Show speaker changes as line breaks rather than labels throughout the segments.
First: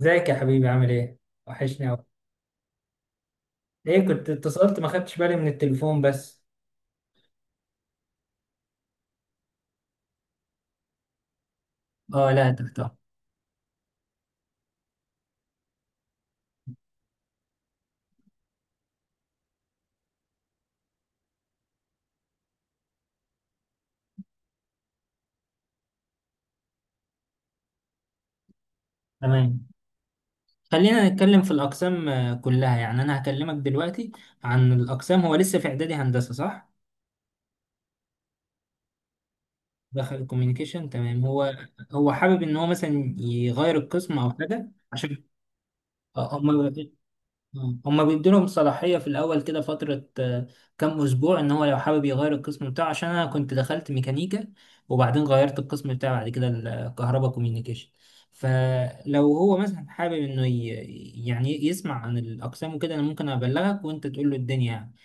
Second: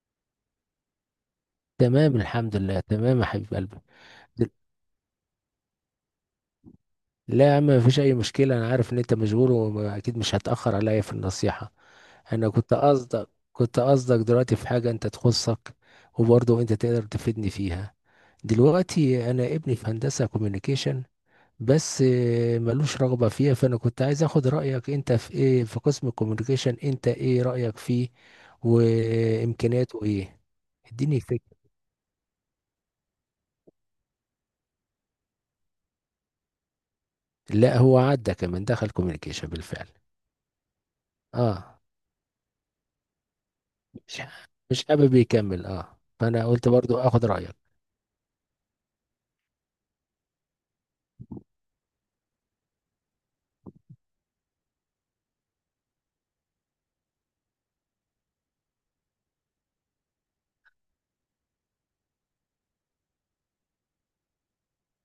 ازيك يا حبيبي؟ عامل ايه؟ وحشني اوي.
تمام الحمد لله تمام يا حبيب قلبي.
ايه، كنت
دل-
اتصلت ما خدتش بالي من التليفون بس.
لا يا عم، مفيش اي مشكله، انا عارف ان انت مشغول واكيد مش هتاخر عليا في النصيحه.
اه لا
انا
يا
كنت
دكتور.
قصدك كنت قصدك دلوقتي في حاجه انت تخصك، وبرضه انت تقدر تفيدني فيها. دلوقتي انا ابني في هندسه كوميونيكيشن، بس ملوش رغبه فيها، فانا كنت عايز اخد رايك انت في ايه، في قسم الكوميونيكيشن انت ايه رايك فيه
تمام،
وامكانياته ايه؟
خلينا
اديني
نتكلم في
فكره.
الاقسام كلها يعني. انا هكلمك دلوقتي عن الاقسام. هو لسه في اعدادي هندسة صح؟
لا، هو عدى كمان، دخل كوميونيكيشن بالفعل.
دخل كوميونيكيشن تمام. هو
اه.
هو حابب ان هو مثلا يغير القسم
مش
او حاجة
مش حابب يكمل، اه، فانا قلت
عشان
برضو اخد رايك.
هما بيدولهم صلاحية في الأول كده فترة، كام أسبوع، إن هو لو حابب يغير القسم بتاعه. عشان أنا كنت دخلت ميكانيكا وبعدين غيرت القسم بتاعي بعد كده الكهرباء كوميونيكيشن. فلو هو مثلا حابب يعني يسمع عن الأقسام وكده، أنا ممكن أبلغك وأنت تقول له الدنيا يعني.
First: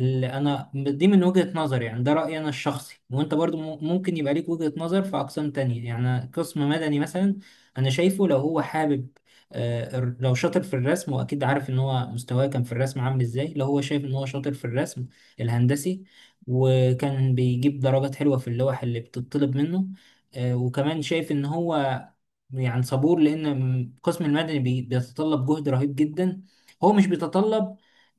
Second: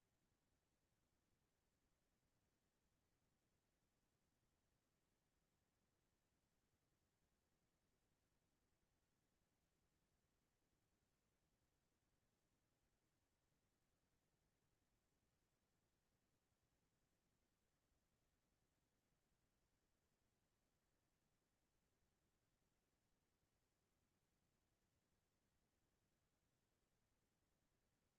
اللي انا دي من وجهة نظري، يعني ده رأيي انا الشخصي، وانت برضو ممكن يبقى ليك وجهة نظر في اقسام تانية، يعني قسم مدني مثلا. انا شايفه لو هو حابب، لو شاطر في الرسم، واكيد عارف ان هو مستواه كان في الرسم عامل ازاي، لو هو شايف ان هو شاطر في الرسم الهندسي، وكان بيجيب درجات حلوة في اللوح اللي بتطلب منه، وكمان شايف ان هو يعني صبور، لان القسم المدني بيتطلب جهد رهيب جدا. هو مش بيتطلب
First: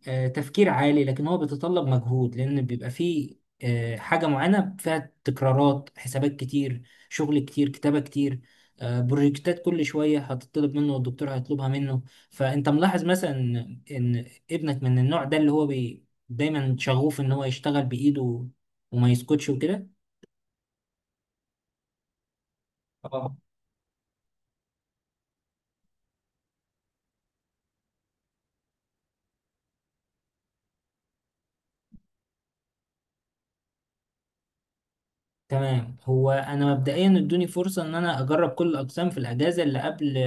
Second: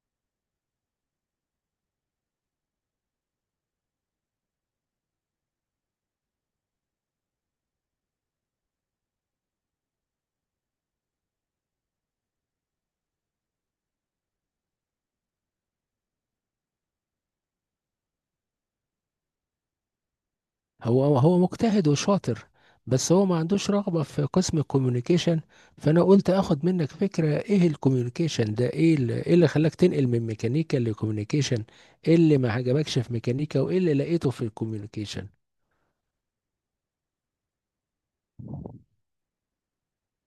تفكير عالي، لكن هو بيتطلب مجهود، لان بيبقى فيه حاجة معينة فيها تكرارات حسابات كتير، شغل كتير، كتابة كتير، بروجكتات كل شوية هتطلب منه والدكتور هيطلبها منه. فانت ملاحظ مثلا إن ابنك من النوع ده اللي هو بي دايما شغوف ان هو يشتغل بايده وما يسكتش وكده.
هو مجتهد وشاطر، بس هو ما عندوش رغبه في قسم الكوميونيكيشن. فانا قلت اخد منك فكره، ايه الكوميونيكيشن ده، إيه اللي خلاك تنقل من ميكانيكا لكوميونيكيشن؟ ايه اللي ما عجبكش في ميكانيكا وايه اللي لقيته في الكوميونيكيشن؟
تمام، هو انا مبدئيا ادوني فرصه ان انا اجرب كل الاقسام في الاجازه اللي قبل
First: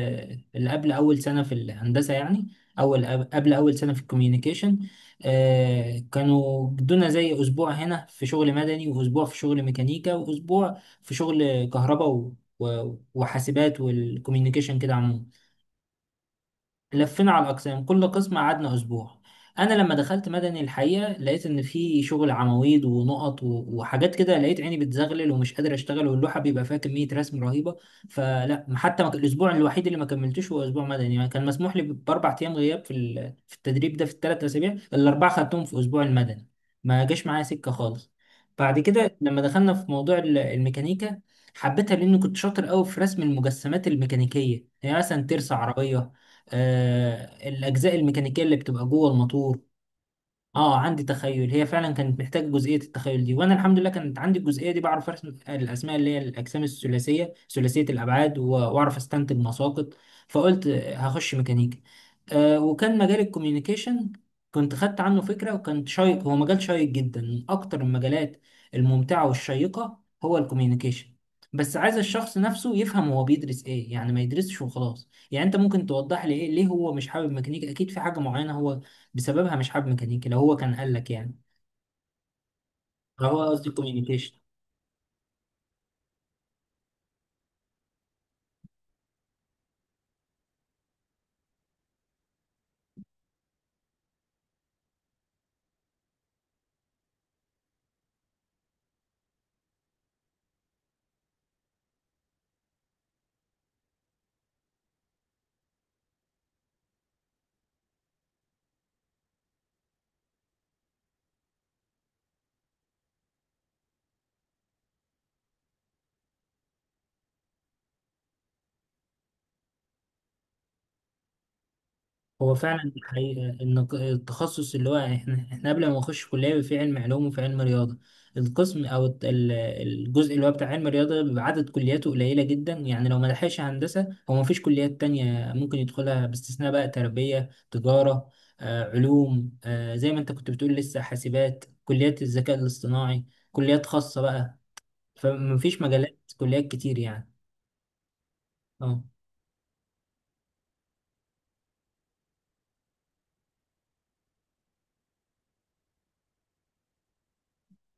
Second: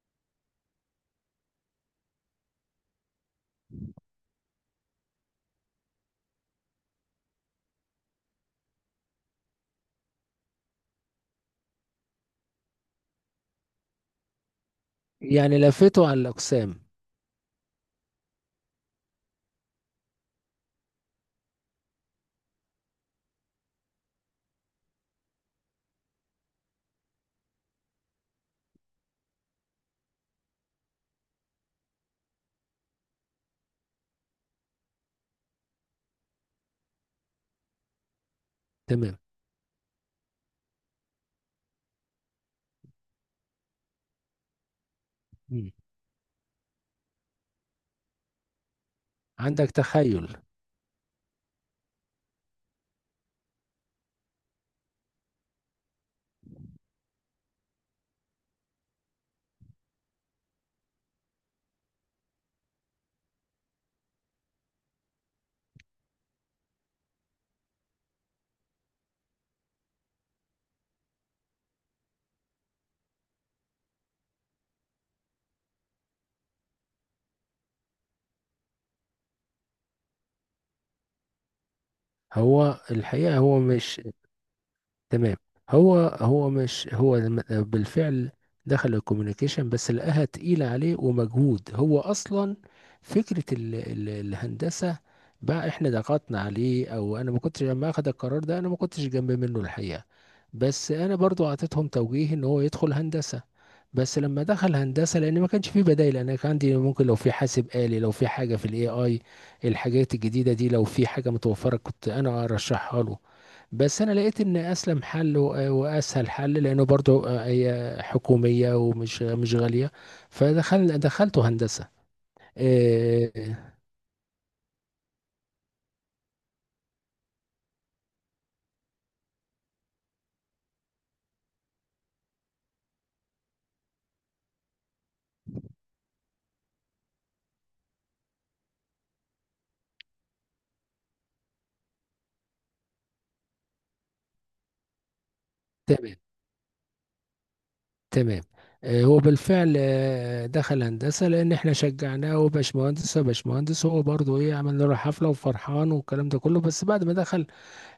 اللي قبل اول سنه في الهندسه، يعني اول قبل اول سنه في الكوميونيكيشن. آه، كانوا ادونا زي اسبوع هنا في شغل مدني، واسبوع في شغل ميكانيكا، واسبوع في شغل كهرباء وحاسبات والكوميونيكيشن كده عموما.
يعني لفيته على الاقسام.
لفينا على الأقسام، كل قسم قعدنا أسبوع. أنا لما دخلت مدني الحقيقة لقيت إن في شغل عواميد ونقط وحاجات كده، لقيت عيني بتزغلل ومش قادر أشتغل، واللوحة بيبقى فيها كمية رسم رهيبة. فلا، حتى ما ك- الأسبوع الوحيد اللي ما كملتوش هو أسبوع مدني، يعني كان مسموح لي بأربع أيام غياب في في التدريب ده في الثلاث أسابيع، الأربعة خدتهم في أسبوع المدني. ما جاش معايا سكة خالص. بعد كده
تمام.
لما دخلنا في موضوع الميكانيكا، حبيتها لأني كنت شاطر قوي في رسم المجسمات الميكانيكية، يعني مثلا ترس
مم.
عربية، الأجزاء الميكانيكية اللي بتبقى جوه الموتور.
عندك تخيل.
اه، عندي تخيل. هي فعلا كانت محتاج جزئيه التخيل دي، وانا الحمد لله كانت عندي الجزئيه دي، بعرف ارسم الاسماء اللي هي الاجسام الثلاثيه ثلاثيه الابعاد واعرف استنتج مساقط. فقلت هخش ميكانيكا. آه، وكان مجال الكوميونيكيشن كنت خدت عنه فكره وكان شيق، هو مجال شيق جدا، من اكتر المجالات الممتعه والشيقه هو الكوميونيكيشن. بس عايز الشخص نفسه يفهم هو بيدرس ايه، يعني ما يدرسش وخلاص. يعني انت ممكن توضح لي ايه ليه هو مش حابب ميكانيكا؟ اكيد في حاجه معينه هو بسببها مش حابب ميكانيكا، لو هو كان قال لك يعني.
هو
لو
الحقيقه
هو،
هو
قصدي،
مش.
كوميونيكيشن.
تمام. هو هو مش هو بالفعل دخل الكوميونيكيشن، بس لقاها تقيلة عليه ومجهود. هو أصلا فكرة ال الهندسة بقى احنا ضغطنا عليه، او انا ما كنتش لما اخد القرار ده، انا ما كنتش جنب منه الحقيقة. بس انا برضو اعطيتهم توجيه ان هو يدخل هندسة، بس لما دخل هندسة لان ما كانش فيه بدائل. انا كان عندي ممكن لو في حاسب آلي، لو في حاجة في الاي اي، الحاجات الجديدة دي، لو في حاجة متوفرة كنت انا ارشحها له. بس انا لقيت ان اسلم حل واسهل حل، لانه برضو هي حكوميه ومش مش غاليه. دخلته هندسه.
هو فعلا
آه،
الحقيقة إن التخصص اللي هو إحنا قبل ما نخش كلية في علم علوم وفي علم رياضة، القسم أو الجزء اللي هو بتاع علم الرياضة بيبقى عدد كلياته قليلة جدا، يعني لو ما لحقش هندسة هو ما فيش كليات تانية ممكن يدخلها باستثناء بقى تربية، تجارة، علوم، زي ما أنت كنت بتقول، لسه حاسبات، كليات الذكاء الاصطناعي، كليات خاصة بقى. فمفيش
تمام
مجالات كليات كتير يعني.
تمام.
اه.
هو بالفعل دخل هندسه لان احنا شجعناه، وباشمهندس باشمهندس، هو برضو ايه، عملنا له حفله وفرحان والكلام ده كله. بس بعد ما دخل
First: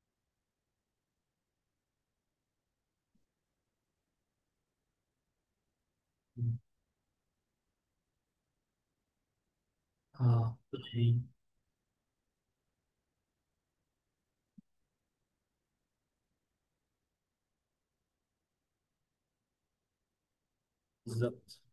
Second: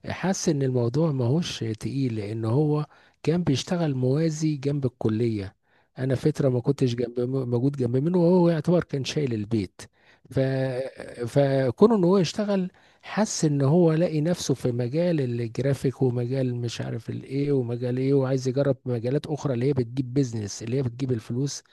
حس ان الموضوع ماهوش تقيل، لان هو كان بيشتغل موازي جنب الكلية. انا فترة ما كنتش موجود جنب منه، وهو يعتبر كان شايل البيت. ف...
اه صحيح.
فكون ان هو يشتغل، حس ان هو لاقي نفسه في مجال الجرافيك ومجال مش عارف الايه ومجال ايه، وعايز يجرب مجالات اخرى اللي هي بتجيب بيزنس، اللي هي بتجيب
بالظبط.
الفلوس.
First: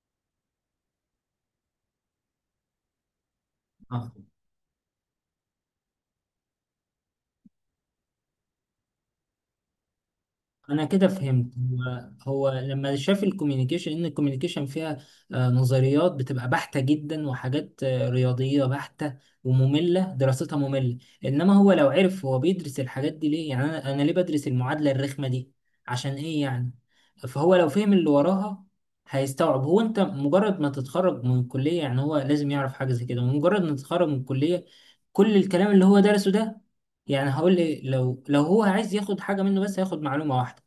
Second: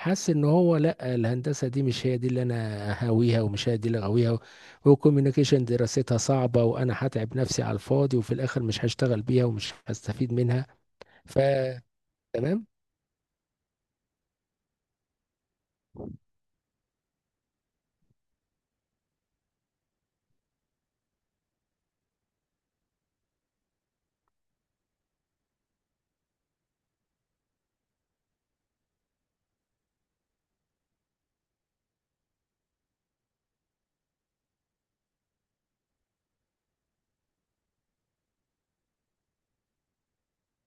حاسس ان هو لا، الهندسه دي مش هي دي اللي انا هاويها ومش هي دي اللي
اه،
غاويها، والكوميونيكيشن دراستها صعبه، وانا هتعب نفسي على الفاضي وفي الاخر مش هشتغل بيها ومش هستفيد منها.
انا كده
ف
فهمت. هو هو
تمام.
لما شاف الكوميونيكيشن ان الكوميونيكيشن فيها آه نظريات بتبقى بحتة جدا وحاجات آه رياضية بحتة ومملة، دراستها مملة. انما هو لو عرف هو بيدرس الحاجات دي ليه، يعني انا انا ليه بدرس المعادلة الرخمة دي عشان ايه يعني؟ فهو لو فهم اللي وراها هيستوعب. هو انت مجرد ما تتخرج من الكلية، يعني هو لازم يعرف حاجة زي كده، مجرد ما تتخرج من الكلية كل الكلام اللي هو درسه ده يعني. هقول لي لو هو عايز ياخد حاجة منه، بس هياخد معلومة واحدة،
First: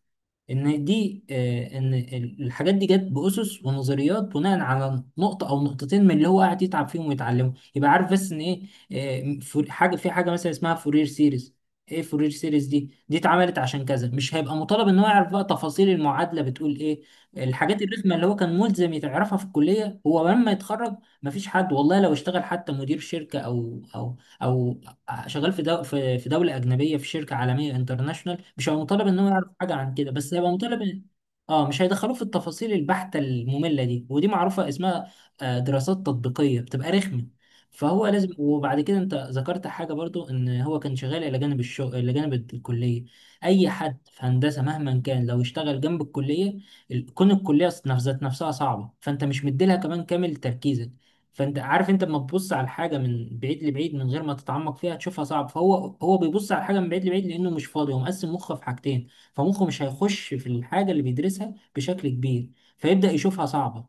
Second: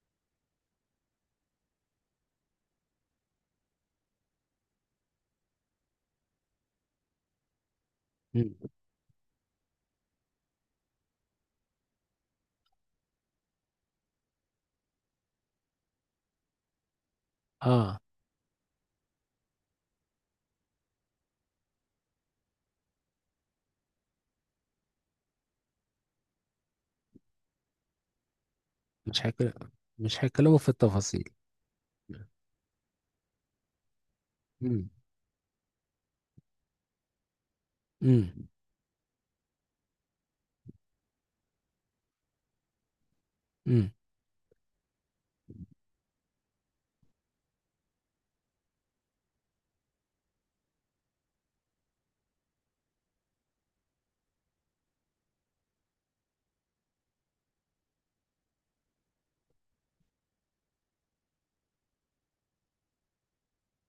ان دي ان الحاجات دي جت باسس ونظريات بناء على نقطه او نقطتين من اللي هو قاعد يتعب فيهم ويتعلمه، يبقى عارف بس ان
مم.
ايه. حاجه، في حاجه مثلا اسمها فورير سيريز، ايه فورير سيريز دي اتعملت عشان كذا. مش هيبقى مطالب ان هو يعرف بقى تفاصيل المعادله بتقول ايه. الحاجات
اه،
الرخمه اللي هو كان ملزم يعرفها في الكليه، هو لما يتخرج مفيش حد، والله لو اشتغل حتى مدير شركه، او شغال في دو في في دوله اجنبيه في شركه عالميه انترناشونال، مش هيبقى مطالب ان
مش
هو
هيك
يعرف حاجه عن كده،
مش
بس هيبقى
هيكلموا في
مطالب
التفاصيل.
اه، مش هيدخلوه في التفاصيل البحته الممله دي، ودي معروفه
امم
اسمها دراسات تطبيقيه، بتبقى رخمه. فهو لازم. وبعد كده انت ذكرت حاجه برضو، ان هو كان شغال الى جانب الشغل، الى جانب الكليه. اي
امم
حد في هندسه مهما كان لو اشتغل جنب الكليه، كون الكليه ذات نفسها صعبه، فانت مش مديلها كمان كامل تركيزك. فانت عارف انت لما تبص على الحاجه من بعيد لبعيد من غير ما تتعمق فيها تشوفها صعب. فهو، هو بيبص على الحاجه من بعيد لبعيد لانه مش فاضي، هو مقسم مخه في حاجتين، فمخه مش هيخش في الحاجه اللي بيدرسها بشكل كبير، فيبدا يشوفها صعبه.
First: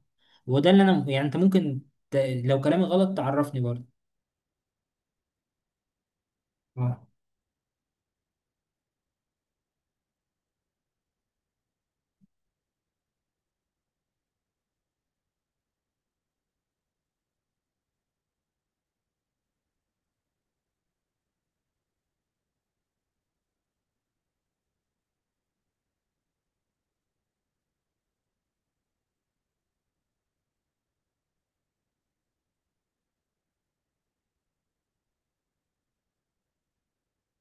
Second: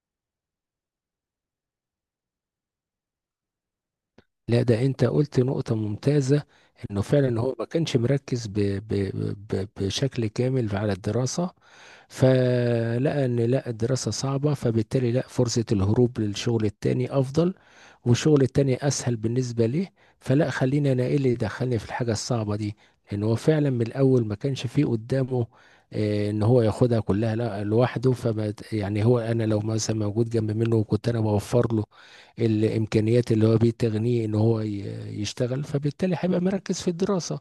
وده اللي انا يعني انت ممكن ت... لو كلامي غلط تعرفني برضه.
لا، ده انت قلت نقطة ممتازة،
اه،
انه فعلا هو ما كانش مركز بشكل كامل على الدراسة، فلقى ان لا، الدراسة صعبة، فبالتالي لا، فرصة الهروب للشغل التاني افضل، والشغل التاني اسهل بالنسبة ليه. فلا خلينا، انا ايه اللي دخلني في الحاجة الصعبة دي؟ لان هو فعلا من الاول ما كانش فيه قدامه ان هو ياخدها كلها لا لوحده، فما يعني، هو انا لو مثلا موجود جنب منه وكنت انا بوفر له الامكانيات اللي هو بتغنيه ان هو يشتغل، فبالتالي هيبقى مركز في الدراسه،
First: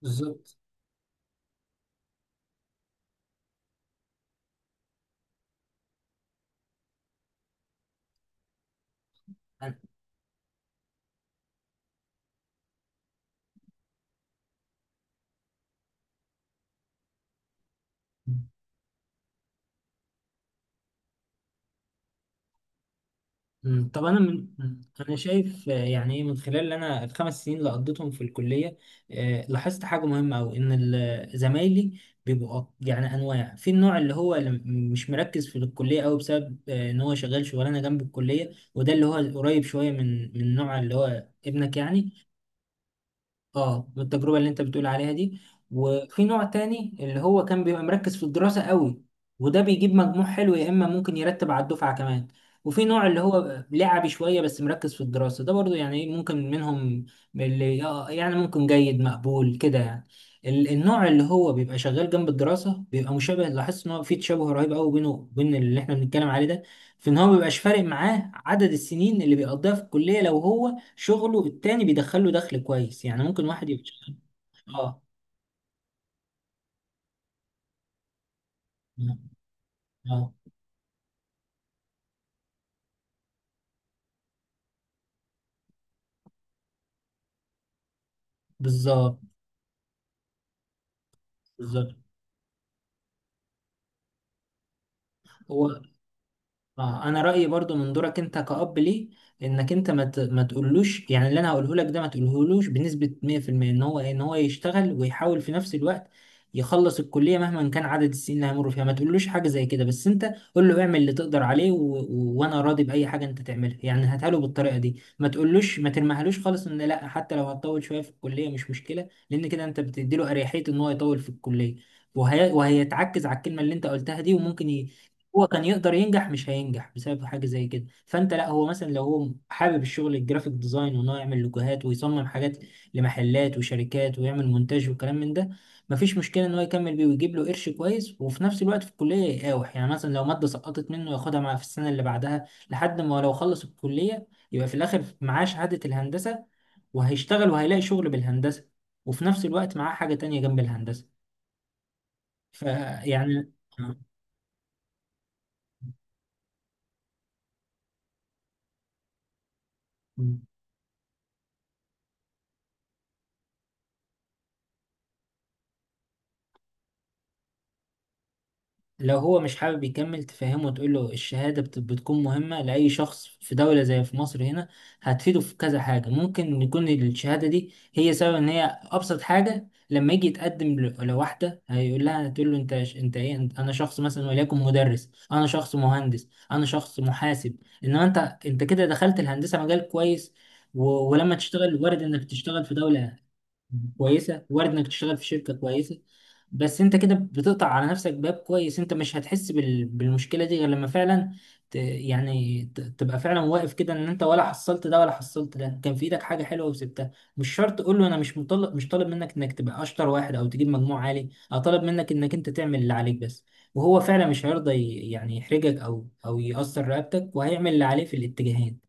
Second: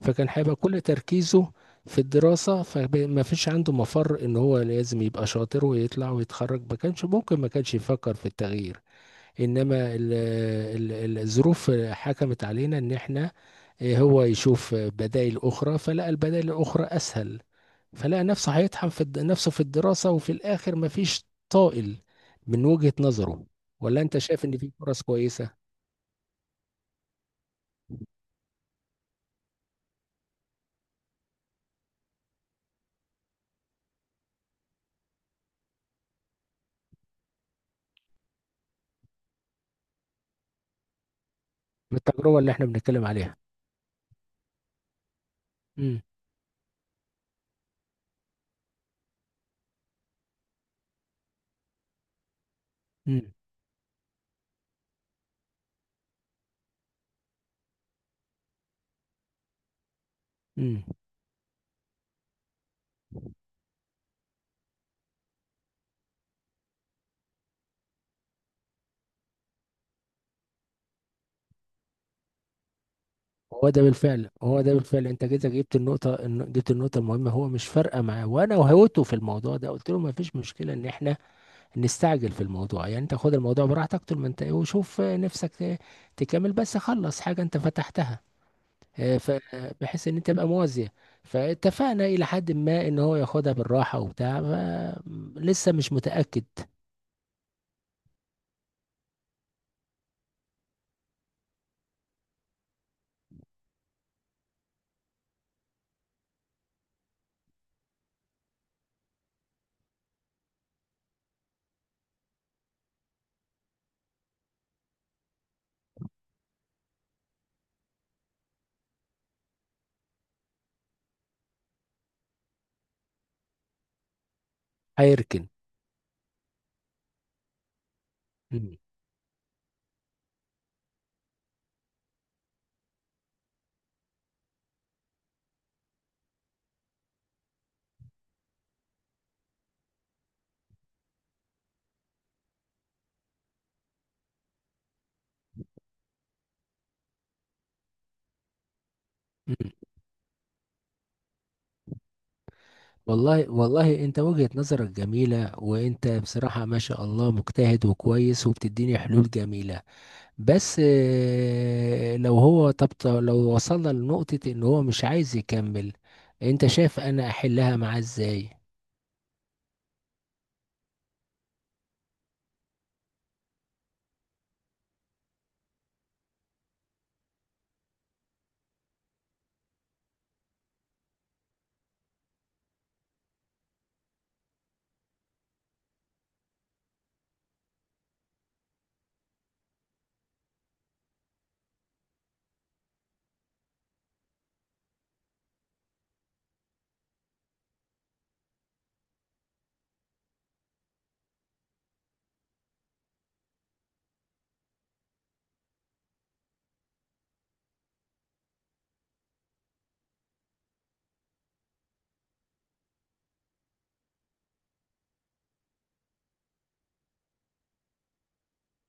فكان هيبقى
بالظبط.
كل تركيزه في الدراسه، فما فيش عنده مفر ان هو لازم يبقى شاطر ويطلع ويتخرج. ما كانش ممكن، ما كانش يفكر في التغيير، انما الظروف حكمت علينا ان احنا هو يشوف بدائل اخرى، فلقى البدائل الاخرى اسهل، فلقى نفسه هيطحن نفسه في الدراسة وفي الآخر مفيش طائل من وجهة نظره. ولا
طب
أنت
انا
شايف
من
إن في فرص
انا
كويسة
شايف، يعني ايه من خلال اللي انا الخمس سنين اللي قضيتهم في الكليه، لاحظت حاجه مهمه قوي، ان زمايلي بيبقوا يعني انواع. في النوع اللي هو مش مركز في الكليه قوي بسبب ان هو شغال شغلانه جنب الكليه، وده اللي هو قريب شويه من من النوع اللي هو ابنك
من
يعني.
التجربة اللي إحنا بنتكلم عليها؟
اه، بالتجربة اللي انت بتقول عليها دي.
امم
وفي نوع تاني اللي هو كان بيبقى مركز في الدراسة قوي، وده بيجيب مجموع حلو، يا اما ممكن يرتب على الدفعة كمان. وفي نوع اللي
امم
هو لعبي شوية بس مركز في الدراسة، ده برضو يعني إيه، ممكن منهم اللي، يعني ممكن جيد مقبول كده يعني.
امم
النوع اللي هو بيبقى شغال جنب الدراسة بيبقى مشابه، لاحظت ان هو في تشابه رهيب قوي بينه وبين اللي احنا بنتكلم عليه ده، في ان هو مبيبقاش فارق معاه عدد السنين اللي بيقضيها في الكلية لو هو شغله التاني بيدخله دخل كويس. يعني ممكن
هو
واحد
ده
يبقى
بالفعل هو ده
اه.
بالفعل أنت كده جبت النقطة المهمة، هو مش فارقة معاه، وأنا وهوته في الموضوع ده قلت له
اه. آه،
مفيش مشكلة إن إحنا نستعجل في الموضوع، يعني انت خد الموضوع براحتك طول ما انت ايه، وشوف نفسك تكمل، بس خلص حاجة انت فتحتها، آه،
بالظبط.
ف- بحيث ان انت تبقى موازية.
بالظبط.
فاتفقنا الى حد ما ان هو ياخدها بالراحة وبتاع
هو،
لسه مش متأكد.
اه انا رايي برضو من دورك انت كأب ليه، انك انت ما تقولوش، يعني اللي انا هقوله لك ده ما تقولهولوش بنسبه 100% ان هو يشتغل ويحاول في نفس الوقت يخلص الكليه مهما كان عدد السنين اللي هيمر فيها. ما تقولوش حاجه زي كده. بس انت قول له اعمل اللي تقدر عليه، وانا راضي باي حاجه انت تعملها. يعني هاتها له بالطريقه دي، ما تقولوش، ما ترميهالوش خالص، ان لا حتى لو هتطول شويه في الكليه مش مشكله، لان كده انت بتدي له اريحيه ان هو يطول في الكليه وهيتعكز على الكلمه اللي انت قلتها دي. وممكن
هيركن.
هو كان يقدر ينجح مش هينجح بسبب حاجة زي كده. فانت لا، هو
مم.
مثلا لو هو حابب الشغل الجرافيك ديزاين، وان هو يعمل لوجوهات ويصمم حاجات لمحلات وشركات ويعمل مونتاج وكلام من ده، مفيش مشكلة ان هو يكمل بيه ويجيب له قرش كويس، وفي نفس الوقت في الكلية يقاوح، يعني مثلا لو مادة سقطت منه ياخدها مع في السنة اللي بعدها لحد ما لو خلص الكلية يبقى في الاخر معاه شهادة الهندسة، وهيشتغل وهيلاقي شغل بالهندسة، وفي نفس
مم.
الوقت معاه حاجة تانية جنب الهندسة
والله
فيعني.
والله انت وجهة نظرك جميلة، وانت بصراحة ما شاء الله مجتهد وكويس وبتديني حلول جميلة. بس لو هو طب لو وصلنا لنقطة ان هو مش عايز يكمل، انت شايف انا احلها معاه ازاي؟
لو هو مش حابب يكمل، تفهمه وتقول له الشهادة بتكون مهمة لأي شخص في دولة زي في مصر هنا، هتفيده في كذا حاجة. ممكن يكون الشهادة دي هي سبب، إن هي أبسط حاجة لما يجي يتقدم لواحدة، هيقول لها، هتقول له أنت أنا شخص مثلا وليكن مدرس، أنا شخص مهندس، أنا شخص محاسب. إنما أنت، أنت كده دخلت الهندسة مجال كويس، ولما تشتغل وارد إنك تشتغل في دولة كويسه، وارد انك تشتغل في شركه كويسه. بس انت كده بتقطع على نفسك باب كويس. انت مش هتحس بالمشكله دي غير لما فعلا تبقى فعلا واقف كده ان انت ولا حصلت ده ولا حصلت ده، كان في ايدك حاجه حلوه وسبتها. مش شرط تقول له انا مش طالب منك انك تبقى اشطر واحد او تجيب مجموع عالي، انا طالب منك انك انت تعمل اللي عليك بس. وهو فعلا مش هيرضى يعني يحرجك او يأثر رقبتك، وهيعمل اللي عليه في الاتجاهين.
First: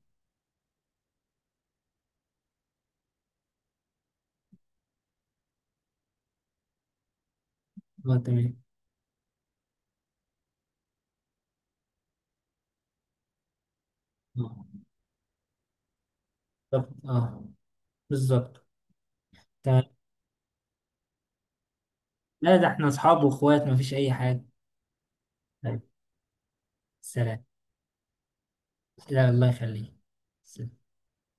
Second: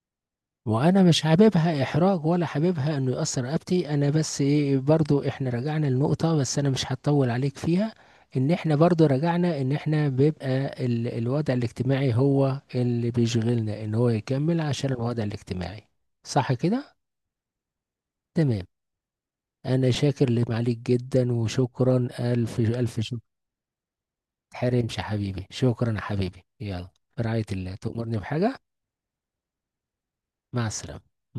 وانا مش حاببها احراج ولا حاببها انه يأثر رقبتي، انا بس ايه، برضو احنا رجعنا لنقطة، بس انا مش هطول عليك فيها.
اه
ان
تمام.
احنا برضو رجعنا ان احنا بيبقى الوضع الاجتماعي هو اللي بيشغلنا، ان هو يكمل
اه.
عشان الوضع الاجتماعي. صح
طب
كده؟
اه. بالظبط.
تمام. انا شاكر لمعاليك جدا، وشكرا
لا،
الف
ده احنا
الف شكر.
اصحاب واخوات، مفيش اي حاجة.
تحرمش يا حبيبي،
طيب.
شكرا يا حبيبي، يلا. في
سلام.
رعاية الله، تؤمرني بحاجة.
لا، الله يخليك.
مع
سلام.
السلامة.